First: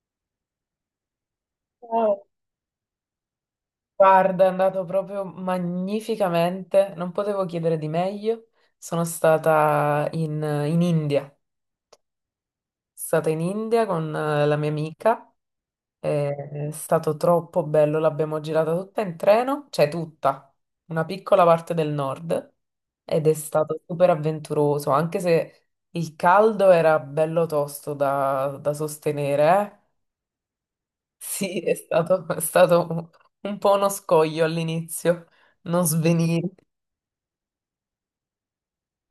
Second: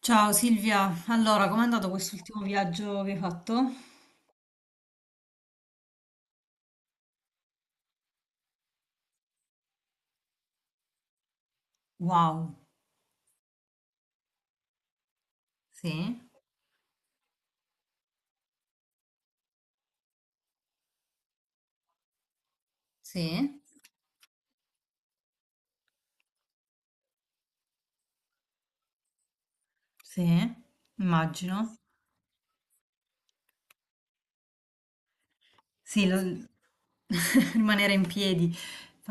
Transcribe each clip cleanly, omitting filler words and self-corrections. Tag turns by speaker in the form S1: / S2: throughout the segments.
S1: Ciao Silvia, allora com'è andato
S2: Oh,
S1: quest'ultimo viaggio che hai fatto?
S2: guarda, è andato proprio magnificamente, non potevo chiedere di meglio. Sono stata in India, sono
S1: Wow,
S2: stata in India con la mia amica.
S1: sì,
S2: È stato troppo bello, l'abbiamo girata tutta in treno, cioè tutta, una piccola parte del nord, ed è
S1: sì,
S2: stato super avventuroso, anche se il caldo era bello tosto da sostenere, eh.
S1: sì,
S2: Sì, è
S1: immagino.
S2: stato, è stato un, po' uno scoglio all'inizio, non
S1: Sì,
S2: svenire,
S1: rimanere in piedi.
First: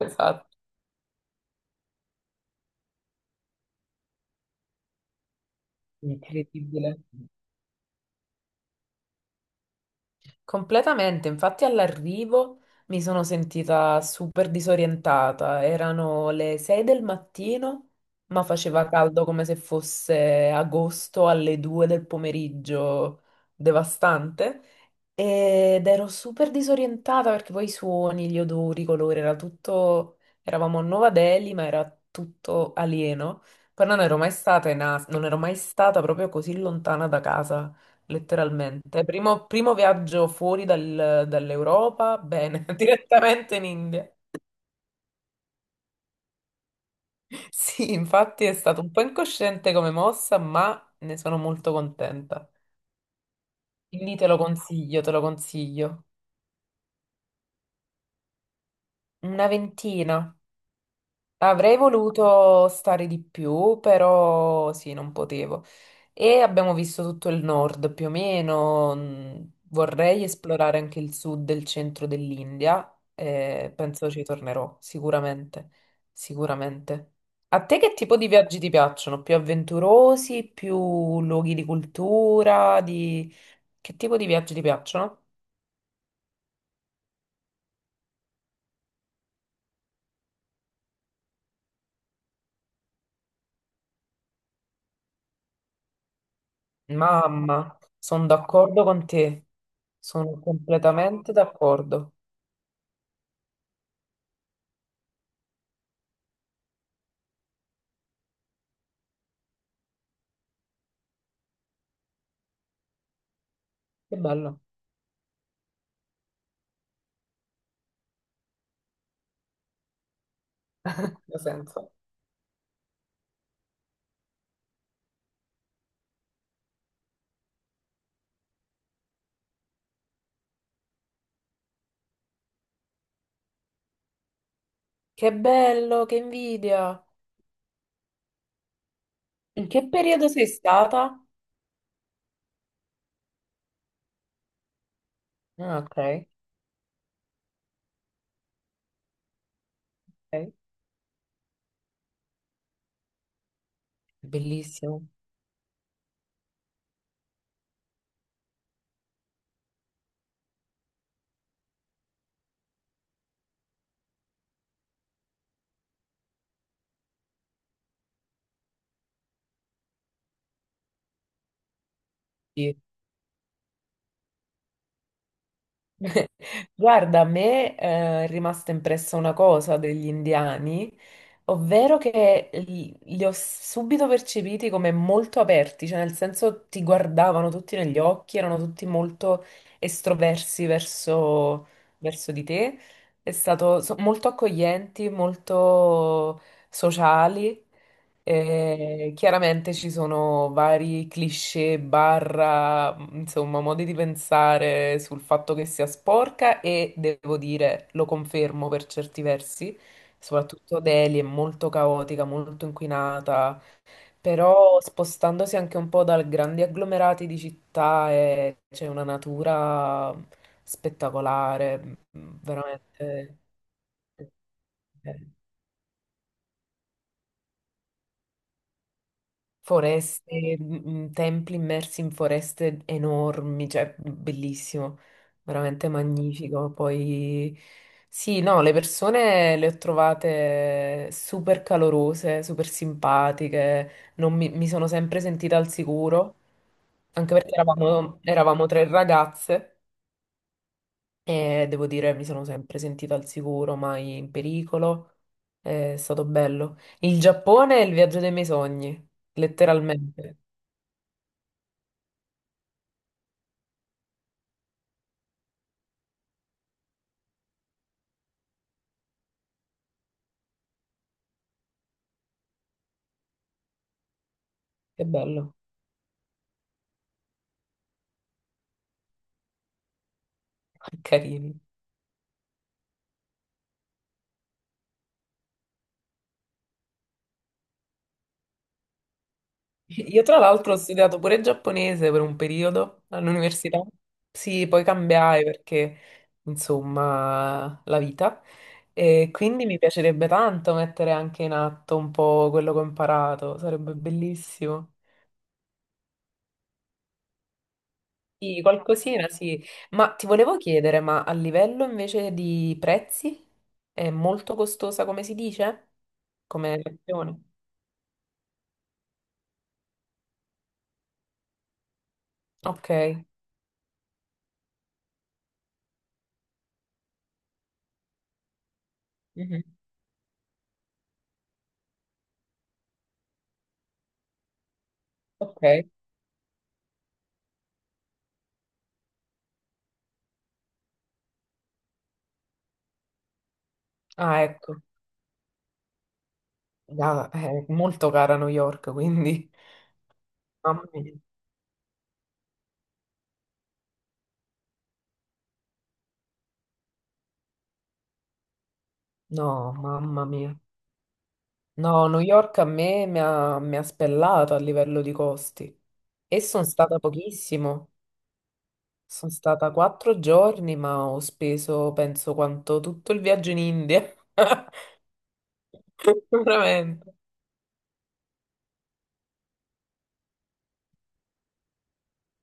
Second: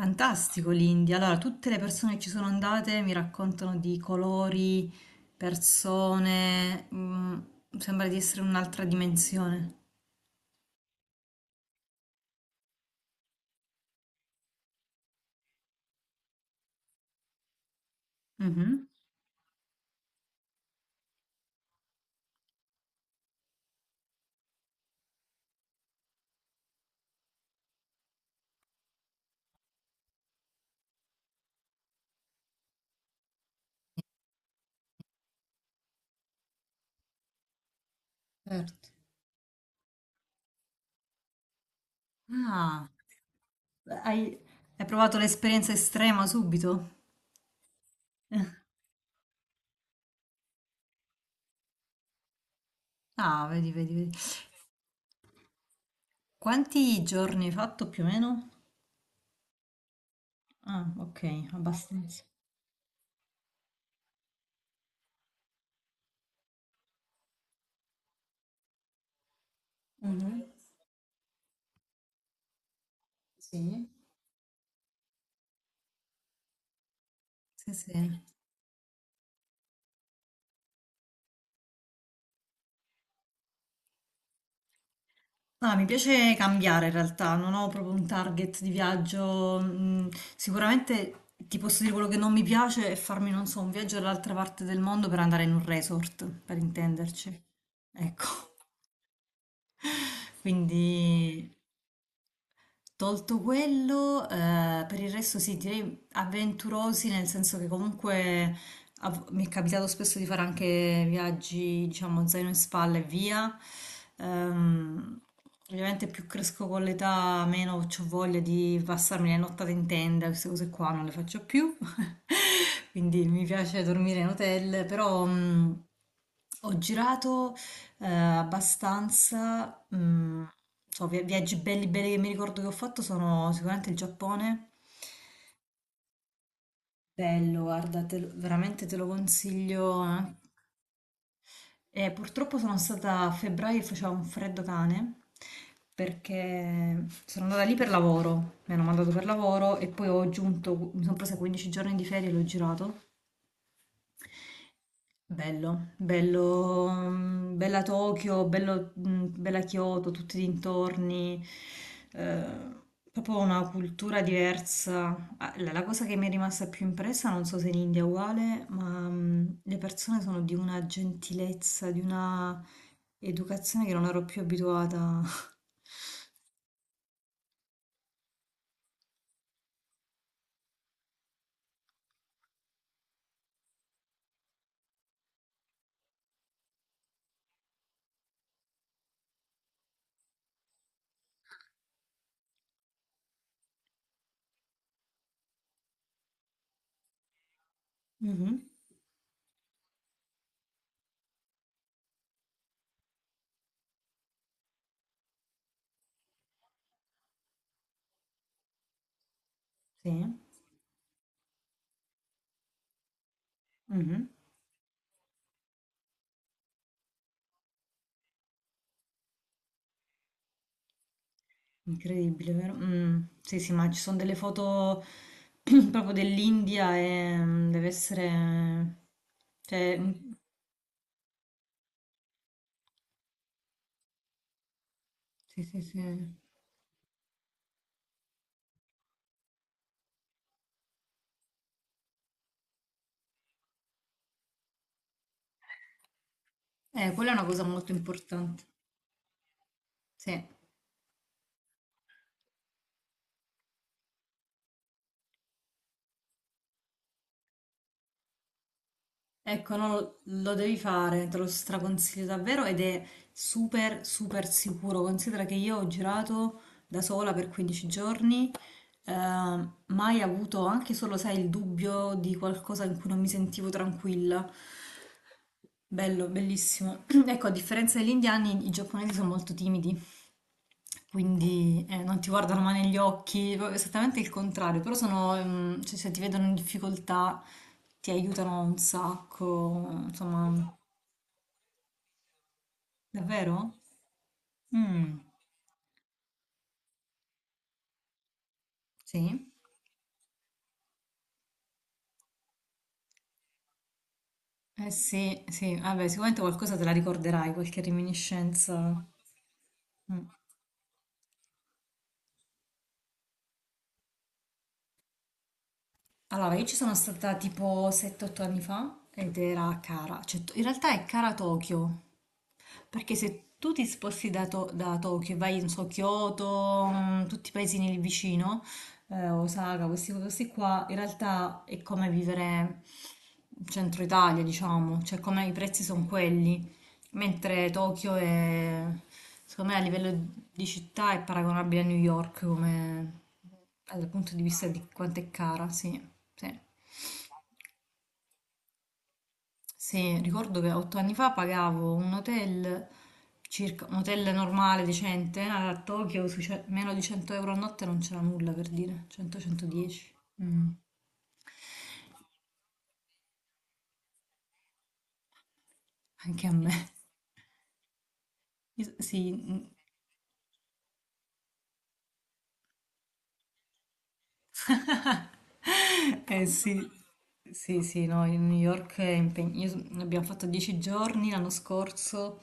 S2: esatto,
S1: l'India. Allora, tutte le persone che ci sono andate mi raccontano di colori, persone,
S2: incredibile.
S1: sembra di essere un'altra dimensione.
S2: Completamente, infatti all'arrivo mi sono sentita super disorientata, erano le 6 del mattino, ma
S1: Mhm.
S2: faceva caldo come se fosse agosto alle 2 del pomeriggio, devastante. Ed ero super disorientata perché poi i suoni, gli odori, i colori, era tutto. Eravamo a Nuova Delhi, ma era tutto alieno. Poi non ero mai stata proprio così lontana da casa,
S1: Certo.
S2: letteralmente. Primo viaggio fuori dall'Europa, bene,
S1: Ah,
S2: direttamente in India.
S1: hai hai provato l'esperienza estrema subito?
S2: Sì, infatti è stato un po' incosciente come mossa, ma ne sono molto contenta.
S1: Ah, vedi, vedi,
S2: Quindi
S1: vedi.
S2: te lo consiglio, te lo consiglio.
S1: Quanti giorni hai fatto più o meno?
S2: Una ventina.
S1: Ah, ok,
S2: Avrei
S1: abbastanza.
S2: voluto stare di più, però sì, non potevo. E abbiamo visto tutto il nord più o meno. Vorrei
S1: Mhm.
S2: esplorare anche il sud e il centro dell'India. eh,
S1: Sì.
S2: penso ci tornerò sicuramente. Sicuramente. A
S1: Sì,
S2: te
S1: sì.
S2: che tipo di viaggi ti piacciono? Più avventurosi, più luoghi di cultura. Che tipo di viaggi ti piacciono?
S1: No, mi piace cambiare in realtà, non ho proprio un target di viaggio. Sicuramente ti posso dire quello che non mi piace è farmi, non so, un viaggio all'altra parte del mondo per andare in un resort, per intenderci.
S2: Mamma,
S1: Ecco.
S2: sono d'accordo con te. Sono completamente
S1: Quindi,
S2: d'accordo.
S1: tolto quello, per il resto sì, direi avventurosi, nel senso che comunque mi è capitato spesso di fare anche viaggi, diciamo, zaino in spalla e via.
S2: Che bello,
S1: Ehm, Ovviamente più cresco con l'età, meno ho voglia di passarmi le nottate in tenda, queste cose qua non le
S2: ha
S1: faccio più.
S2: senso.
S1: Quindi mi piace dormire in hotel, però ho girato abbastanza, viaggi belli belli che mi ricordo che ho fatto sono sicuramente il Giappone.
S2: Che bello, che invidia.
S1: Bello, guarda, veramente te lo
S2: In che
S1: consiglio.
S2: periodo sei stata?
S1: E purtroppo sono stata a febbraio e faceva un freddo cane
S2: Ah, ok,
S1: perché sono andata lì per lavoro, mi hanno mandato per lavoro e poi ho
S2: ok.
S1: aggiunto, mi sono presa 15 giorni di ferie e l'ho girato.
S2: Bellissimo.
S1: Bello, bello, bella Tokyo, bello, bella Kyoto, tutti i dintorni, eh, proprio una cultura diversa. Ah, la cosa che mi è rimasta più impressa, non so se in India è uguale, ma le persone sono di una gentilezza, di una
S2: Sì.
S1: educazione che non ero più abituata.
S2: Guarda, a me è rimasta impressa una cosa degli indiani, ovvero che li ho subito percepiti come molto aperti, cioè nel senso ti guardavano tutti negli occhi, erano tutti molto estroversi verso di te, è stato molto accoglienti, molto sociali.
S1: Mhm,
S2: Chiaramente ci sono vari cliché, barra, insomma, modi di pensare sul fatto che sia sporca e devo dire, lo confermo per certi versi,
S1: sì,
S2: soprattutto Delhi è molto caotica, molto inquinata,
S1: mhm.
S2: però spostandosi anche un po' da grandi agglomerati di città c'è una natura spettacolare,
S1: Incredibile, vero? Mm,
S2: veramente.
S1: sì, sì, ma ci sono
S2: Eh,
S1: delle foto
S2: eh.
S1: proprio dell'India e deve essere. Cioè, mm,
S2: Foreste, templi immersi in foreste enormi, cioè bellissimo,
S1: sì, sì,
S2: veramente
S1: sì.
S2: magnifico. Poi sì, no, le persone le ho trovate super calorose, super simpatiche, non mi sono sempre sentita al sicuro,
S1: Quella è
S2: anche
S1: una
S2: perché
S1: cosa molto
S2: eravamo,
S1: importante.
S2: eravamo tre ragazze
S1: Sì.
S2: e devo dire mi sono sempre sentita al sicuro, mai in pericolo. È stato bello. Il Giappone è il viaggio dei miei sogni,
S1: Ecco, no, lo
S2: letteralmente.
S1: lo devi fare, te lo straconsiglio davvero ed è super, super sicuro. Considera che io ho girato da sola per 15 giorni, eh, mai avuto anche solo, sai, il dubbio di qualcosa in cui non mi sentivo tranquilla.
S2: Che bello,
S1: Bello, bellissimo. Ecco, a differenza degli indiani, i giapponesi sono molto timidi,
S2: carini.
S1: quindi non ti guardano mai negli occhi, proprio esattamente il contrario, però sono, cioè, se ti vedono in difficoltà ti aiutano un sacco,
S2: Io tra
S1: insomma,
S2: l'altro ho studiato pure giapponese per un periodo
S1: davvero?
S2: all'università. Sì, poi
S1: Mm,
S2: cambiai perché, insomma, la vita. E
S1: sì.
S2: quindi mi piacerebbe tanto mettere anche in atto un po' quello che ho imparato, sarebbe
S1: Eh
S2: bellissimo.
S1: sì, sì, vabbè, sicuramente qualcosa te la ricorderai, qualche
S2: Sì,
S1: reminiscenza.
S2: qualcosina, sì. Ma ti
S1: Mm.
S2: volevo chiedere, ma a livello invece di prezzi è molto costosa, come si dice?
S1: Allora, io ci
S2: Come
S1: sono stata
S2: lezione?
S1: tipo 7-8 anni fa ed era a cara, cioè in realtà è cara Tokyo,
S2: Ok.
S1: perché se tu ti sposti da Tokyo e vai, non so, Kyoto, tutti i paesini lì vicino,
S2: Mhm.
S1: Osaka, questi qua, in realtà è come vivere in centro Italia, diciamo, cioè come i prezzi
S2: Ok.
S1: sono quelli, mentre Tokyo è, secondo me, a livello di città è paragonabile a New York come dal punto di
S2: Ah,
S1: vista
S2: ecco.
S1: di quanto è cara, sì. Sì.
S2: È molto cara New York, quindi.
S1: Sì, ricordo che
S2: Mamma
S1: 8 anni
S2: mia.
S1: fa pagavo un hotel, circa, un hotel normale, decente, a Tokyo, sui meno di 100 euro a notte non c'era nulla per dire,
S2: No,
S1: 100-110.
S2: mamma mia.
S1: Mm,
S2: No, New York a me mi ha spellato a livello di costi. E
S1: anche a
S2: sono
S1: me.
S2: stata pochissimo.
S1: Sì.
S2: Sono
S1: Mm.
S2: stata 4 giorni, ma ho speso, penso, quanto tutto il viaggio in India.
S1: Eh sì,
S2: Veramente.
S1: sì, sì, no, in New York è impegnativa. Abbiamo fatto 10 giorni l'anno scorso,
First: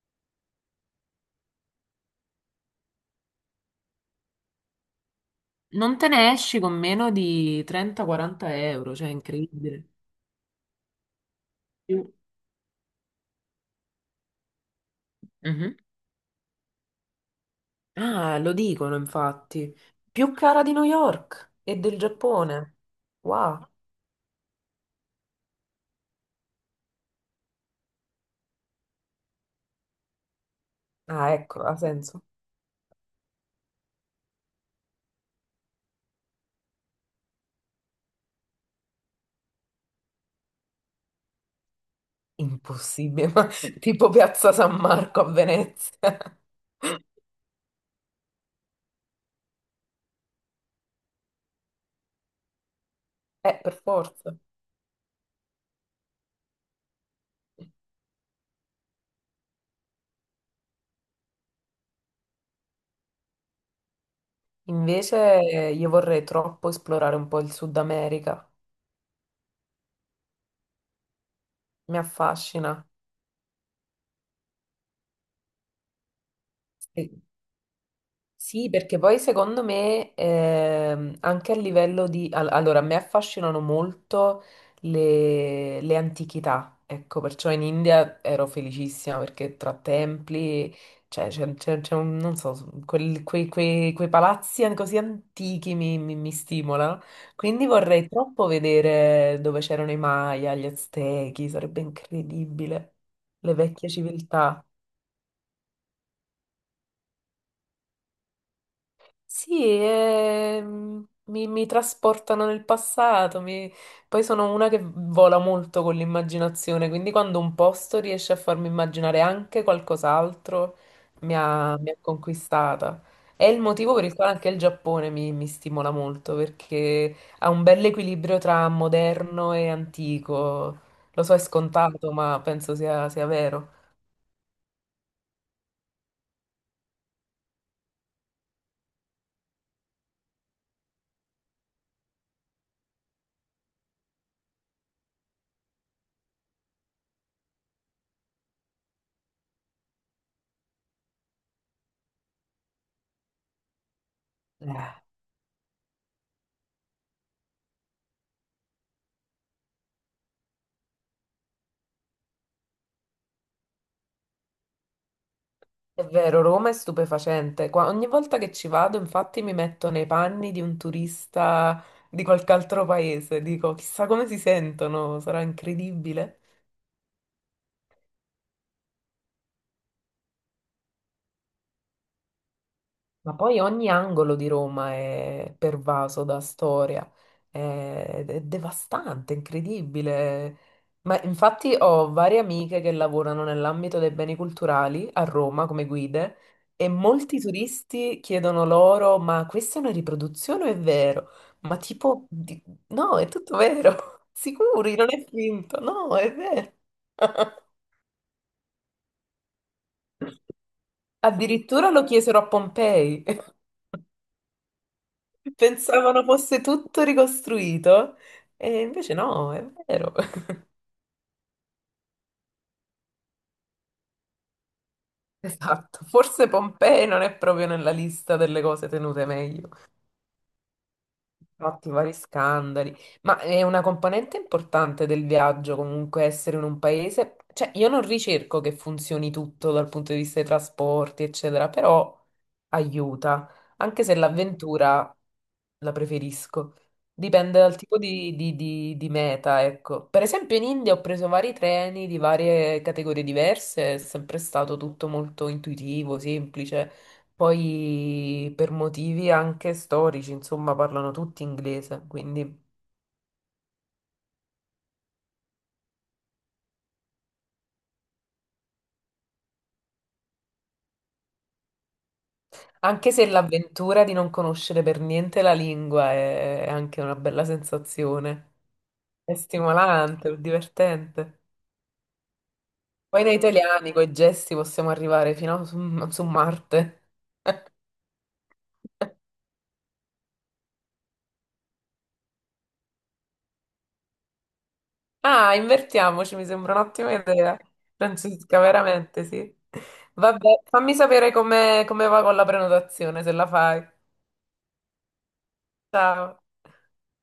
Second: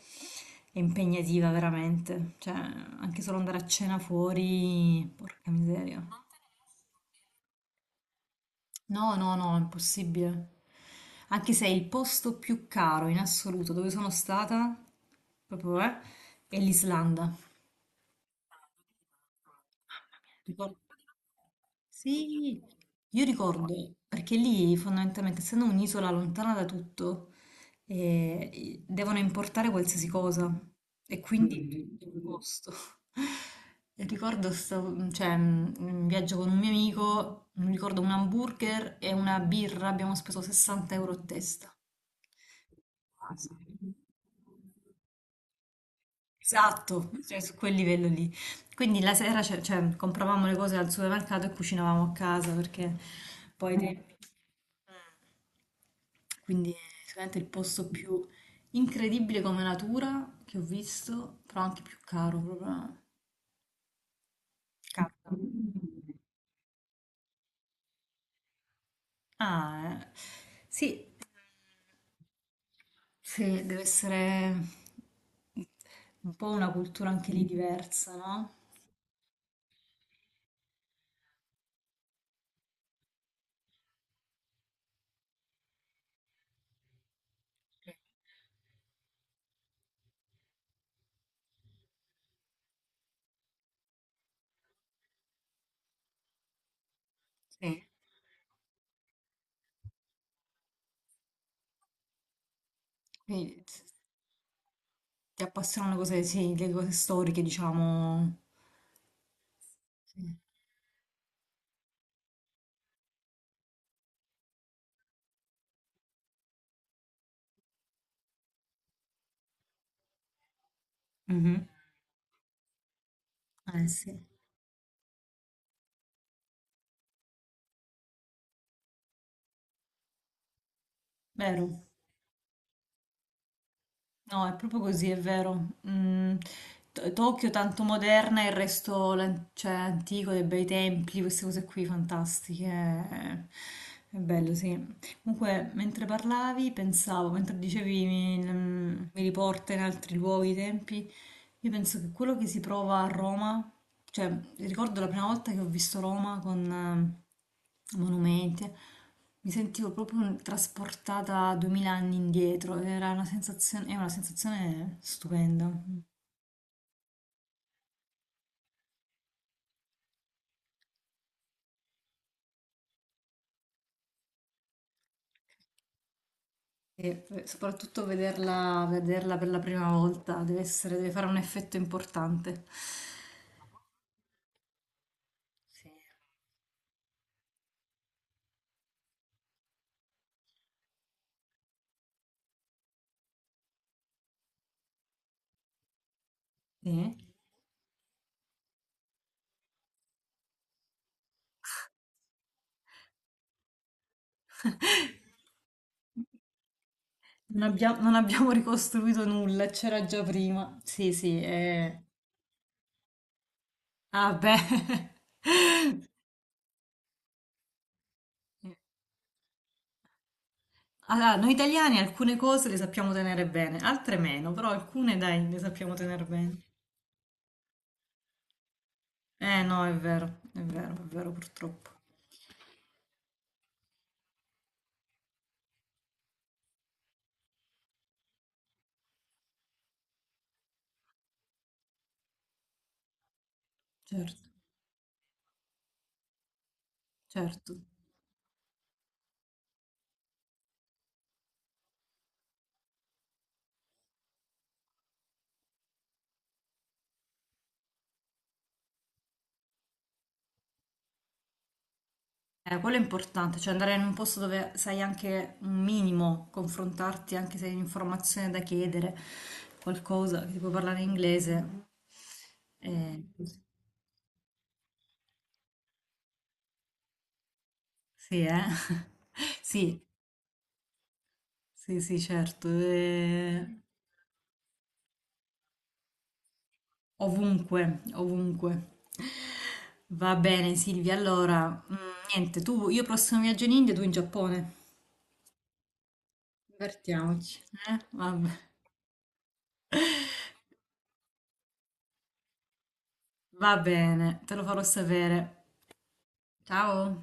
S1: è impegnativa veramente. Cioè, anche solo andare a cena fuori, porca
S2: Non
S1: miseria.
S2: te ne esci con meno di 30-40 euro, cioè è
S1: No, no, no,
S2: incredibile.
S1: impossibile. Anche se è il
S2: Sì.
S1: posto più caro in assoluto dove sono stata,
S2: Mhm.
S1: proprio, è l'Islanda.
S2: Ah, lo dicono infatti. Più cara di
S1: Ricor-
S2: New York e del
S1: Sì,
S2: Giappone.
S1: io
S2: Wow.
S1: ricordo, perché lì fondamentalmente, essendo un'isola lontana da tutto, devono importare qualsiasi cosa e
S2: Ah, ecco,
S1: quindi
S2: ha
S1: tutto il
S2: senso.
S1: costo. E ricordo cioè, un viaggio con un mio amico, mi ricordo un hamburger e una birra, abbiamo speso 60 euro a testa.
S2: Impossibile, ma tipo Piazza San Marco a Venezia.
S1: Esatto, cioè su quel livello lì. Quindi la sera cioè, compravamo le cose al supermercato e cucinavamo a casa perché poi. Mm.
S2: Per forza.
S1: Quindi è sicuramente il posto più incredibile come natura che ho visto, però anche più caro, proprio caro.
S2: Invece io vorrei troppo esplorare un po' il Sud America.
S1: Ah, eh. Sì,
S2: Mi affascina.
S1: sì, deve essere un po' una cultura
S2: Sì.
S1: anche lì diversa, no?
S2: Sì, perché poi secondo me anche a livello di allora, a me affascinano molto le antichità, ecco, perciò in India ero felicissima perché tra templi, cioè, c'è non so, quei palazzi così antichi mi stimolano, quindi
S1: Sì.
S2: vorrei troppo vedere dove c'erano i Maya, gli Aztechi, sarebbe incredibile, le
S1: Quindi, sì.
S2: vecchie civiltà.
S1: Ti appassionano le cose, sì, le cose storiche, diciamo.
S2: Sì,
S1: Sì.
S2: mi trasportano nel passato, poi sono una che vola molto con l'immaginazione, quindi quando un posto riesce a farmi immaginare anche qualcos'altro, mi
S1: Mhm.
S2: ha, mi ha conquistata. È il
S1: Eh
S2: motivo per il
S1: sì,
S2: quale anche il Giappone mi stimola molto, perché ha un bel equilibrio tra moderno e antico. Lo so, è
S1: vero.
S2: scontato, ma penso sia vero.
S1: No, è proprio così, è vero. Mm, Tokyo tanto moderna, il resto cioè, antico, dei bei templi, queste cose qui fantastiche. È bello, sì. Comunque, mentre parlavi, pensavo, mentre dicevi mi riporta in altri luoghi, i tempi, io penso che quello che si prova a Roma, cioè ricordo
S2: Eh.
S1: la prima volta che ho visto Roma con monumenti, mi sentivo proprio trasportata 2000 anni indietro, era una sensazione, è una sensazione stupenda.
S2: È vero, Roma è stupefacente. Ogni volta che ci vado, infatti, mi metto nei panni di un turista di qualche altro paese. Dico, chissà come si sentono, sarà incredibile.
S1: Soprattutto vederla, vederla per la prima volta deve fare un effetto importante.
S2: Ma poi ogni angolo di Roma è
S1: Sì.
S2: pervaso da storia, è devastante, incredibile. Ma infatti ho varie amiche che lavorano nell'ambito dei beni culturali a Roma come guide e
S1: Sì.
S2: molti turisti chiedono loro, ma questa è una riproduzione o è vero? Ma tipo, no, è tutto vero, sicuri, non è finto, no, è vero.
S1: Non abbiamo ricostruito nulla, c'era già prima. Sì, sì,
S2: Addirittura
S1: eh.
S2: lo chiesero a Pompei.
S1: Ah, beh.
S2: Pensavano fosse tutto ricostruito e invece no, è vero.
S1: Allora, noi italiani alcune cose le sappiamo tenere bene, altre meno, però alcune dai, le sappiamo
S2: Esatto,
S1: tenere
S2: forse
S1: bene.
S2: Pompei non è proprio nella lista delle cose tenute
S1: Eh
S2: meglio.
S1: no, è vero, è vero, è vero purtroppo.
S2: Fatti vari scandali, ma è una componente importante del viaggio comunque essere in un paese, cioè io non ricerco che funzioni tutto dal punto di vista dei trasporti, eccetera, però aiuta, anche se
S1: Certo,
S2: l'avventura la preferisco, dipende
S1: certo.
S2: dal tipo di meta, ecco. Per esempio in India ho preso vari treni di varie categorie diverse, è sempre stato tutto molto intuitivo, semplice. Poi per motivi anche storici, insomma, parlano tutti inglese, quindi
S1: Quello è importante, cioè andare in un posto dove sai anche un minimo, confrontarti anche se hai un'informazione da chiedere, qualcosa che ti puoi parlare in inglese.
S2: anche
S1: Eh,
S2: se l'avventura di non conoscere per niente la lingua è anche una bella
S1: Sì,
S2: sensazione,
S1: eh?
S2: è
S1: Sì,
S2: stimolante, è divertente.
S1: sì, sì, certo.
S2: Poi noi italiani con i gesti possiamo arrivare fino a su Marte.
S1: Ovunque, ovunque. Va bene, Silvia. Allora, niente, tu, io prossimo viaggio in India, tu in Giappone.
S2: Ah, invertiamoci, mi sembra un'ottima idea.
S1: Divertiamoci. Eh? Va,
S2: Francesca, veramente, sì. Vabbè, fammi sapere come va con la prenotazione, se la
S1: va
S2: fai.
S1: bene, te lo farò sapere.
S2: Ciao.
S1: Ciao.